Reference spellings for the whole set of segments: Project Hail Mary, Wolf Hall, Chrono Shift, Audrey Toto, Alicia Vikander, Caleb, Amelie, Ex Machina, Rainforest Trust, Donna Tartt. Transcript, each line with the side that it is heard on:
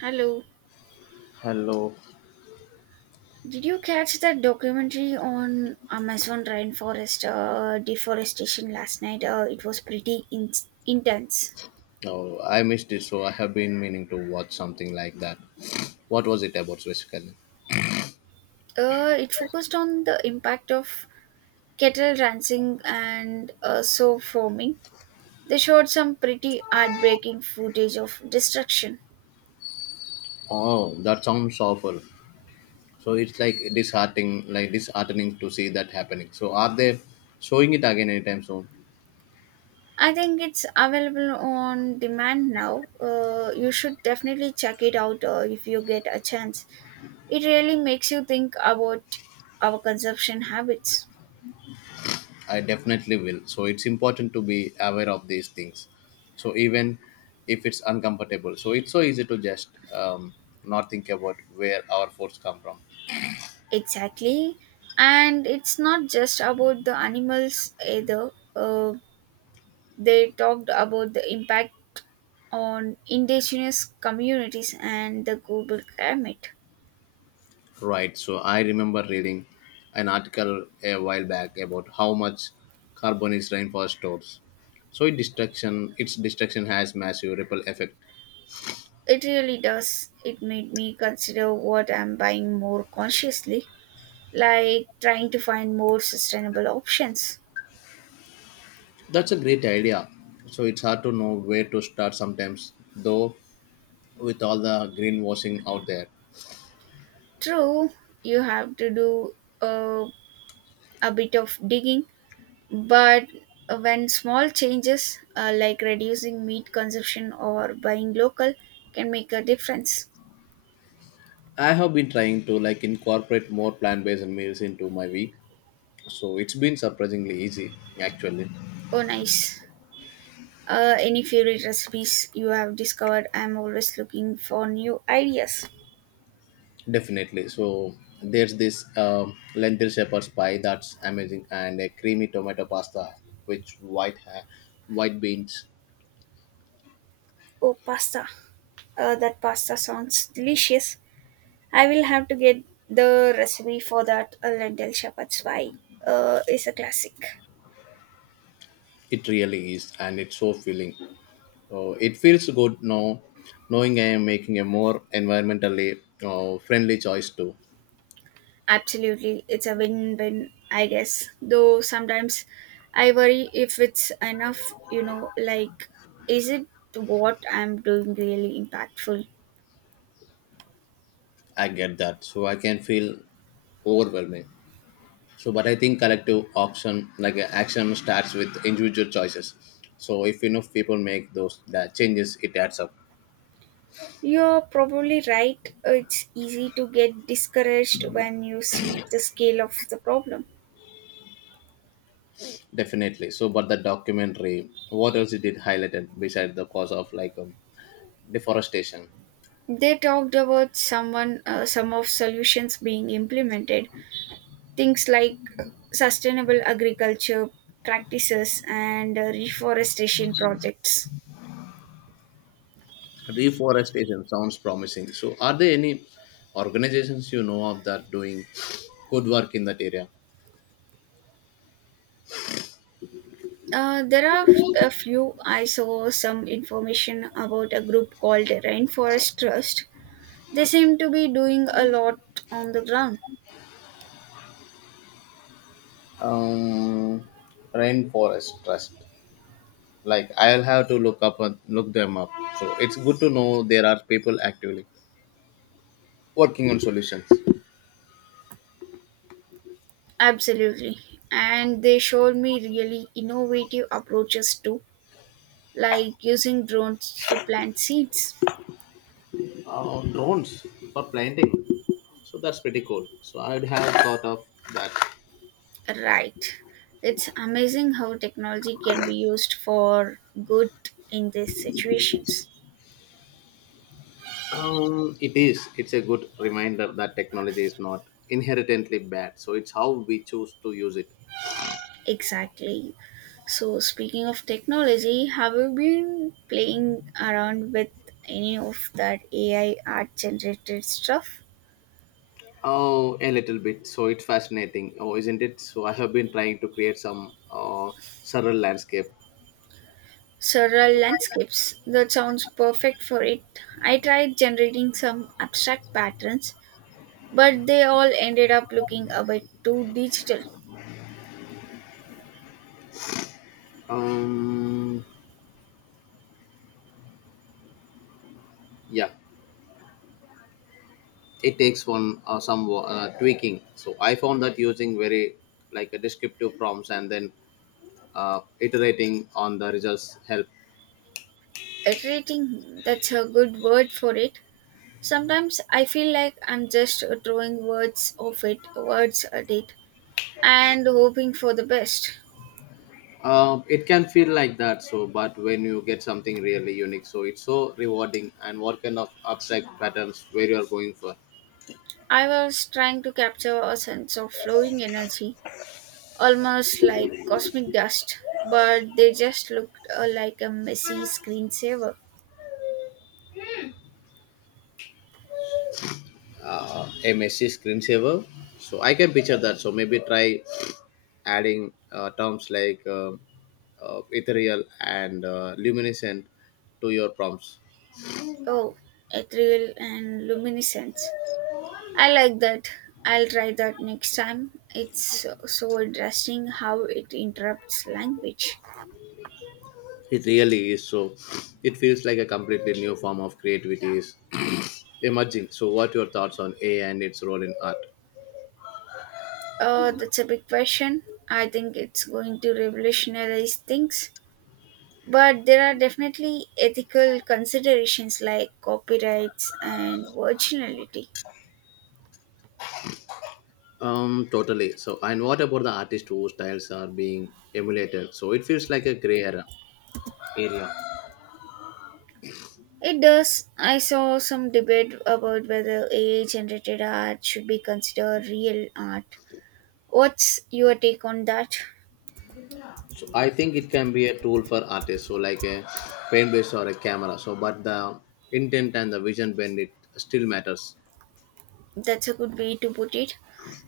right: Hello.
left: Hello.
right: Did you catch that documentary on Amazon rainforest deforestation last night? It was pretty intense.
left: Oh, I missed it, so I have been meaning to watch something like that. What was it about specifically?
right: It focused on the impact of cattle ranching and sow farming. They showed some pretty heartbreaking footage of destruction.
left: Oh, that sounds awful. So it's like disheartening to see that happening. So are they showing it again anytime soon?
right: I think it's available on demand now. You should definitely check it out if you get a chance. It really makes you think about our consumption habits.
left: I definitely will. So it's important to be aware of these things. So even if it's uncomfortable, so it's so easy to just um, not think about where our force come from.
right: Exactly. And it's not just about the animals either. Uh, they talked about the impact on indigenous communities and the global climate.
left: Right. So I remember reading an article a while back about how much carbon is rainforest stores. So its destruction has massive ripple effect.
right: It really does. It made me consider what I'm buying more consciously, like trying to find more sustainable options.
left: That's a great idea. So it's hard to know where to start sometimes, though, with all the greenwashing out there.
right: True, you have to do uh, a bit of digging, but when small changes, like reducing meat consumption or buying local, can make a difference.
left: I have been trying to like incorporate more plant-based meals into my week. So it's been surprisingly easy, actually.
right: Oh, nice. Any favorite recipes you have discovered? I'm always looking for new ideas.
left: Definitely. So there's this lentil shepherd's pie that's amazing, and a creamy tomato pasta with white beans.
right: Oh, pasta. That pasta sounds delicious. I will have to get the recipe for that. A lentil shepherd's pie is a classic.
left: It really is, and it's so filling. So it feels good now, knowing I am making a more environmentally friendly choice too.
right: Absolutely, it's a win win, I guess. Though sometimes I worry if it's enough, like, is it what I'm doing really impactful?
left: I get that, so I can feel overwhelming. So, but I think collective action, action, starts with individual choices. So if enough people make those that changes, it adds up.
right: You're probably right. It's easy to get discouraged when you see the scale of the problem.
left: Definitely. So, but the documentary, what else it did highlighted beside the cause of deforestation?
right: They talked about someone, some of solutions being implemented, things like sustainable agriculture practices and reforestation projects.
left: Reforestation sounds promising. So, are there any organizations you know of that doing good work in that area?
right: There are a few. I saw some information about a group called Rainforest Trust. They seem to be doing a lot on the ground.
left: Um, Rainforest Trust. Like, I'll have to look up and look them up. So, it's good to know there are people actively working on solutions.
right: Absolutely. And they showed me really innovative approaches too, like using drones to plant seeds.
left: Drones for planting. So that's pretty cool. So I'd have thought of that.
right: Right. It's amazing how technology can be used for good in these situations.
left: It is. It's a good reminder that technology is not inherently bad. So it's how we choose to use it.
right: Exactly. So, speaking of technology, have you been playing around with any of that AI art generated stuff?
left: Oh, a little bit. So it's fascinating. Oh, isn't it? So I have been trying to create some surreal landscape.
right: Surreal landscapes. That sounds perfect for it. I tried generating some abstract patterns, but they all ended up looking a bit too digital.
left: Um, yeah, it takes one some tweaking. So I found that using very like a descriptive prompts and then iterating on the results help.
right: Iterating, that's a good word for it. Sometimes I feel like I'm just throwing words of it, words at it, and hoping for the best.
left: It can feel like that. So, but when you get something really unique, so it's so rewarding. And what kind of abstract patterns where you are going for?
right: I was trying to capture a sense of flowing energy, almost like cosmic dust, but they just looked like a messy screensaver.
left: A messy screensaver. So I can picture that. So maybe try adding terms like ethereal and luminescent to your prompts.
right: Oh, ethereal and luminescence. I like that. I'll try that next time. It's so interesting how it interrupts language.
left: It really is. So it feels like a completely new form of creativity is emerging. So what your thoughts on AI and its role in art?
right: That's a big question. I think it's going to revolutionize things, but there are definitely ethical considerations like copyrights and originality.
left: Totally. So, and what about the artist whose styles are being emulated? So it feels like a gray era area.
right: It does. I saw some debate about whether AI generated art should be considered real art. What's your take on that?
left: So I think it can be a tool for artists, so like a paintbrush or a camera. So, but the intent and the vision behind it still matters.
right: That's a good way to put it.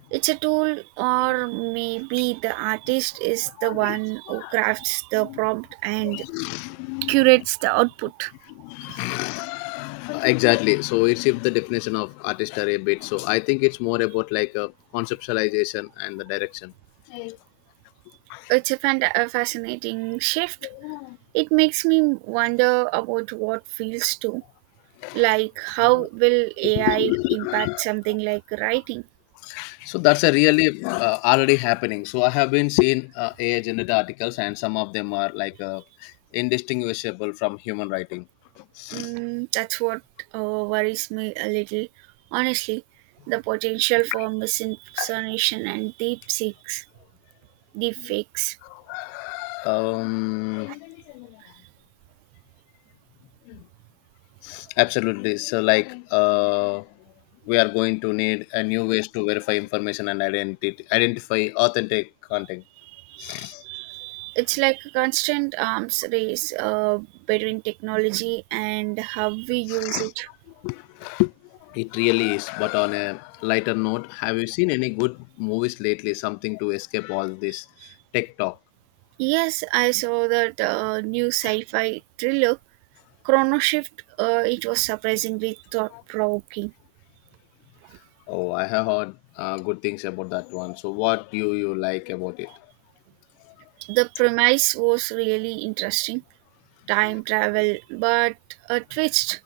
right: It's a tool, or maybe the artist is the one who crafts the prompt and curates the output.
left: Exactly. So it shifts the definition of artistry a bit. So I think it's more about like a conceptualization and the direction.
right: It's a fascinating shift. It makes me wonder about what feels too. Like, how will AI impact something like writing?
left: So that's a really already happening. So I have been seeing AI generated articles, and some of them are indistinguishable from human writing.
right: Mm, that's what worries me a little. Honestly, the potential for misinformation and deep fakes.
left: Um, absolutely. So we are going to need a new ways to verify information and identity, identify authentic content.
right: It's like a constant arms race between technology and how we use it.
left: It really is. But on a lighter note, have you seen any good movies lately? Something to escape all this tech talk.
right: Yes, I saw that new sci fi thriller Chrono Shift. It was surprisingly thought provoking.
left: Oh, I have heard good things about that one. So, what do you like about it?
right: The premise was really interesting, time travel, but a twist.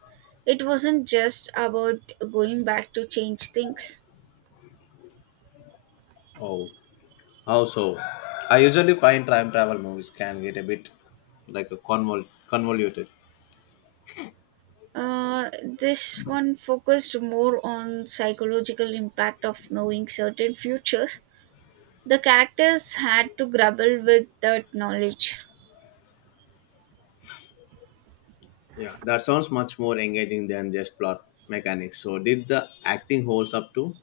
right: It wasn't just about going back to change things.
left: Oh, how so? I usually find time travel movies can get a bit like a convoluted.
right: This one focused more on psychological impact of knowing certain futures. The characters had to grapple with that knowledge.
left: Yeah, that sounds much more engaging than just plot mechanics. So, did the acting holds up too?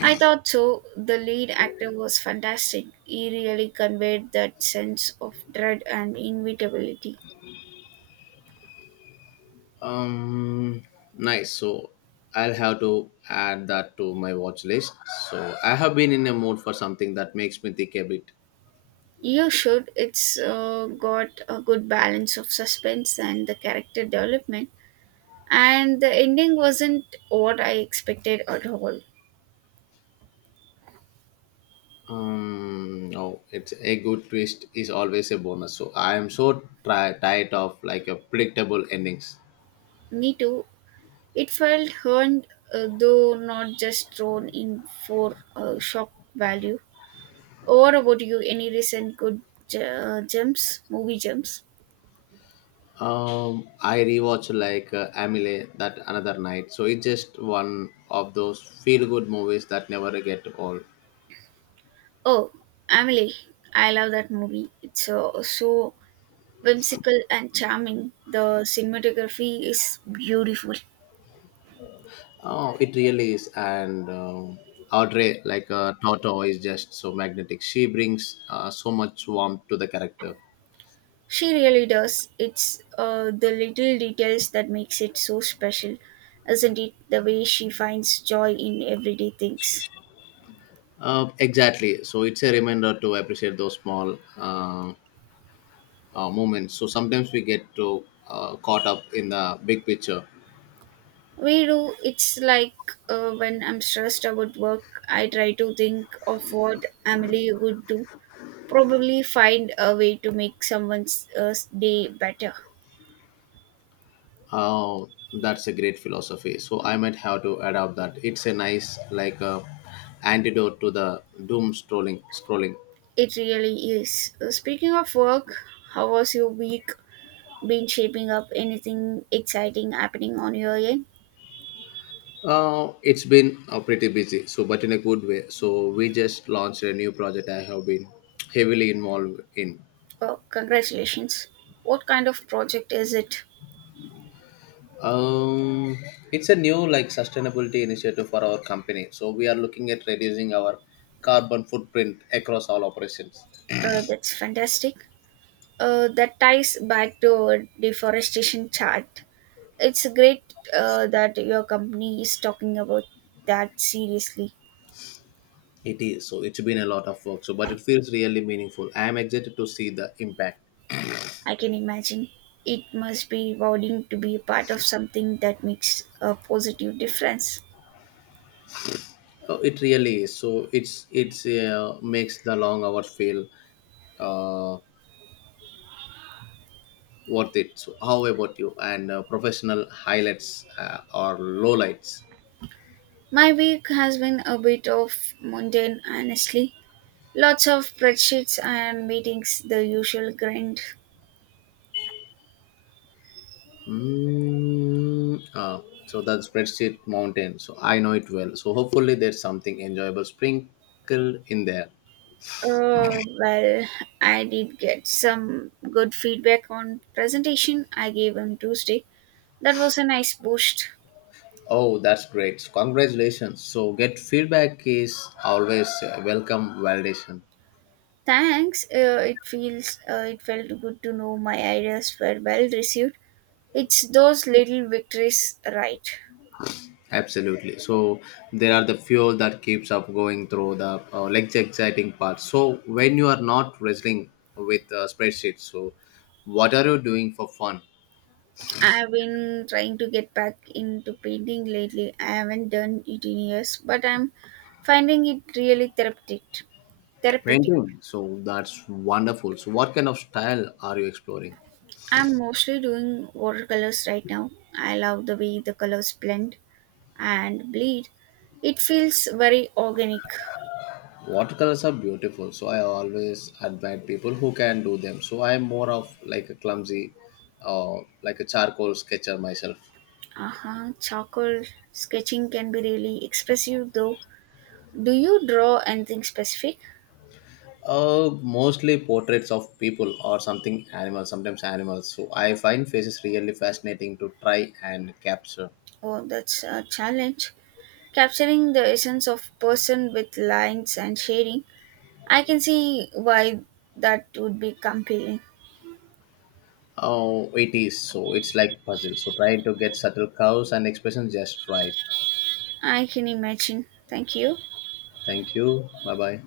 right: I thought so. The lead actor was fantastic. He really conveyed that sense of dread and inevitability.
left: Um, nice. So, I'll have to add that to my watch list. So, I have been in a mood for something that makes me think a bit.
right: You should. It's got a good balance of suspense and the character development. And the ending wasn't what I expected at all.
left: No, it's a good twist is always a bonus. So I am so tired of like a predictable endings.
right: Me too. It felt earned, though not just thrown in for shock value. Or about you? Any recent good movie gems?
left: I rewatched Amelie that another night. So it's just one of those feel good movies that never get old.
right: Oh, Emily! I love that movie. It's so whimsical and charming. The cinematography is beautiful.
left: Oh, it really is. And Audrey, Toto, is just so magnetic. She brings so much warmth to the character.
right: She really does. It's the little details that makes it so special, isn't it? The way she finds joy in everyday things.
left: Exactly. So it's a reminder to appreciate those small. Moments. So sometimes we get to caught up in the big picture.
right: We do. It's like when I'm stressed about work, I try to think of what Emily would do. Probably find a way to make someone's day better.
left: Oh, that's a great philosophy. So I might have to adopt that. It's a nice antidote to the doom scrolling. Scrolling.
right: It really is. Speaking of work, how was your week been shaping up? Anything exciting happening on your end?
left: It's been pretty busy, so but in a good way. So we just launched a new project I have been heavily involved in.
right: Oh, congratulations. What kind of project is it?
left: Um, it's a new like sustainability initiative for our company. So we are looking at reducing our carbon footprint across all operations.
right: That's fantastic. That ties back to our deforestation chart. It's great that your company is talking about that seriously.
left: It is. So it's been a lot of work. So, but it feels really meaningful. I am excited to see the impact.
right: I can imagine. It must be rewarding to be a part of something that makes a positive difference.
left: Oh, it really is. So it's makes the long hours feel uh, worth it. So how about you? And professional highlights or lowlights?
right: My week has been a bit of mundane, honestly. Lots of spreadsheets and meetings, the usual grind.
left: Mm, ah, so the spreadsheet mountain. So I know it well. So hopefully there's something enjoyable sprinkled in there.
right: Oh, well, I did get some good feedback on presentation I gave on Tuesday. That was a nice boost.
left: Oh, that's great. Congratulations. So, get feedback is always a welcome validation.
right: Thanks. It felt good to know my ideas were well received. It's those little victories, right?
left: Absolutely. So, there are the fuel that keeps up going through the like the exciting part. So, when you are not wrestling with spreadsheets, so what are you doing for fun?
right: I've been trying to get back into painting lately. I haven't done it in years, but I'm finding it really therapeutic. Therapeutic.
left: Painting. So, that's wonderful. So, what kind of style are you exploring?
right: I'm mostly doing watercolors right now. I love the way the colors blend and bleed. It feels very organic.
left: Watercolors are beautiful, so I always admire people who can do them. So I am more of like a clumsy, uh, like a charcoal sketcher myself.
right: Uh-huh. Charcoal sketching can be really expressive though. Do you draw anything specific?
left: Mostly portraits of people or something animals, sometimes animals. So I find faces really fascinating to try and capture.
right: Oh, that's a challenge. Capturing the essence of person with lines and shading. I can see why that would be compelling.
left: Oh, it is. So it's like puzzle. So trying to get subtle curves and expressions just right.
right: I can imagine. Thank you.
left: Thank you. Bye bye.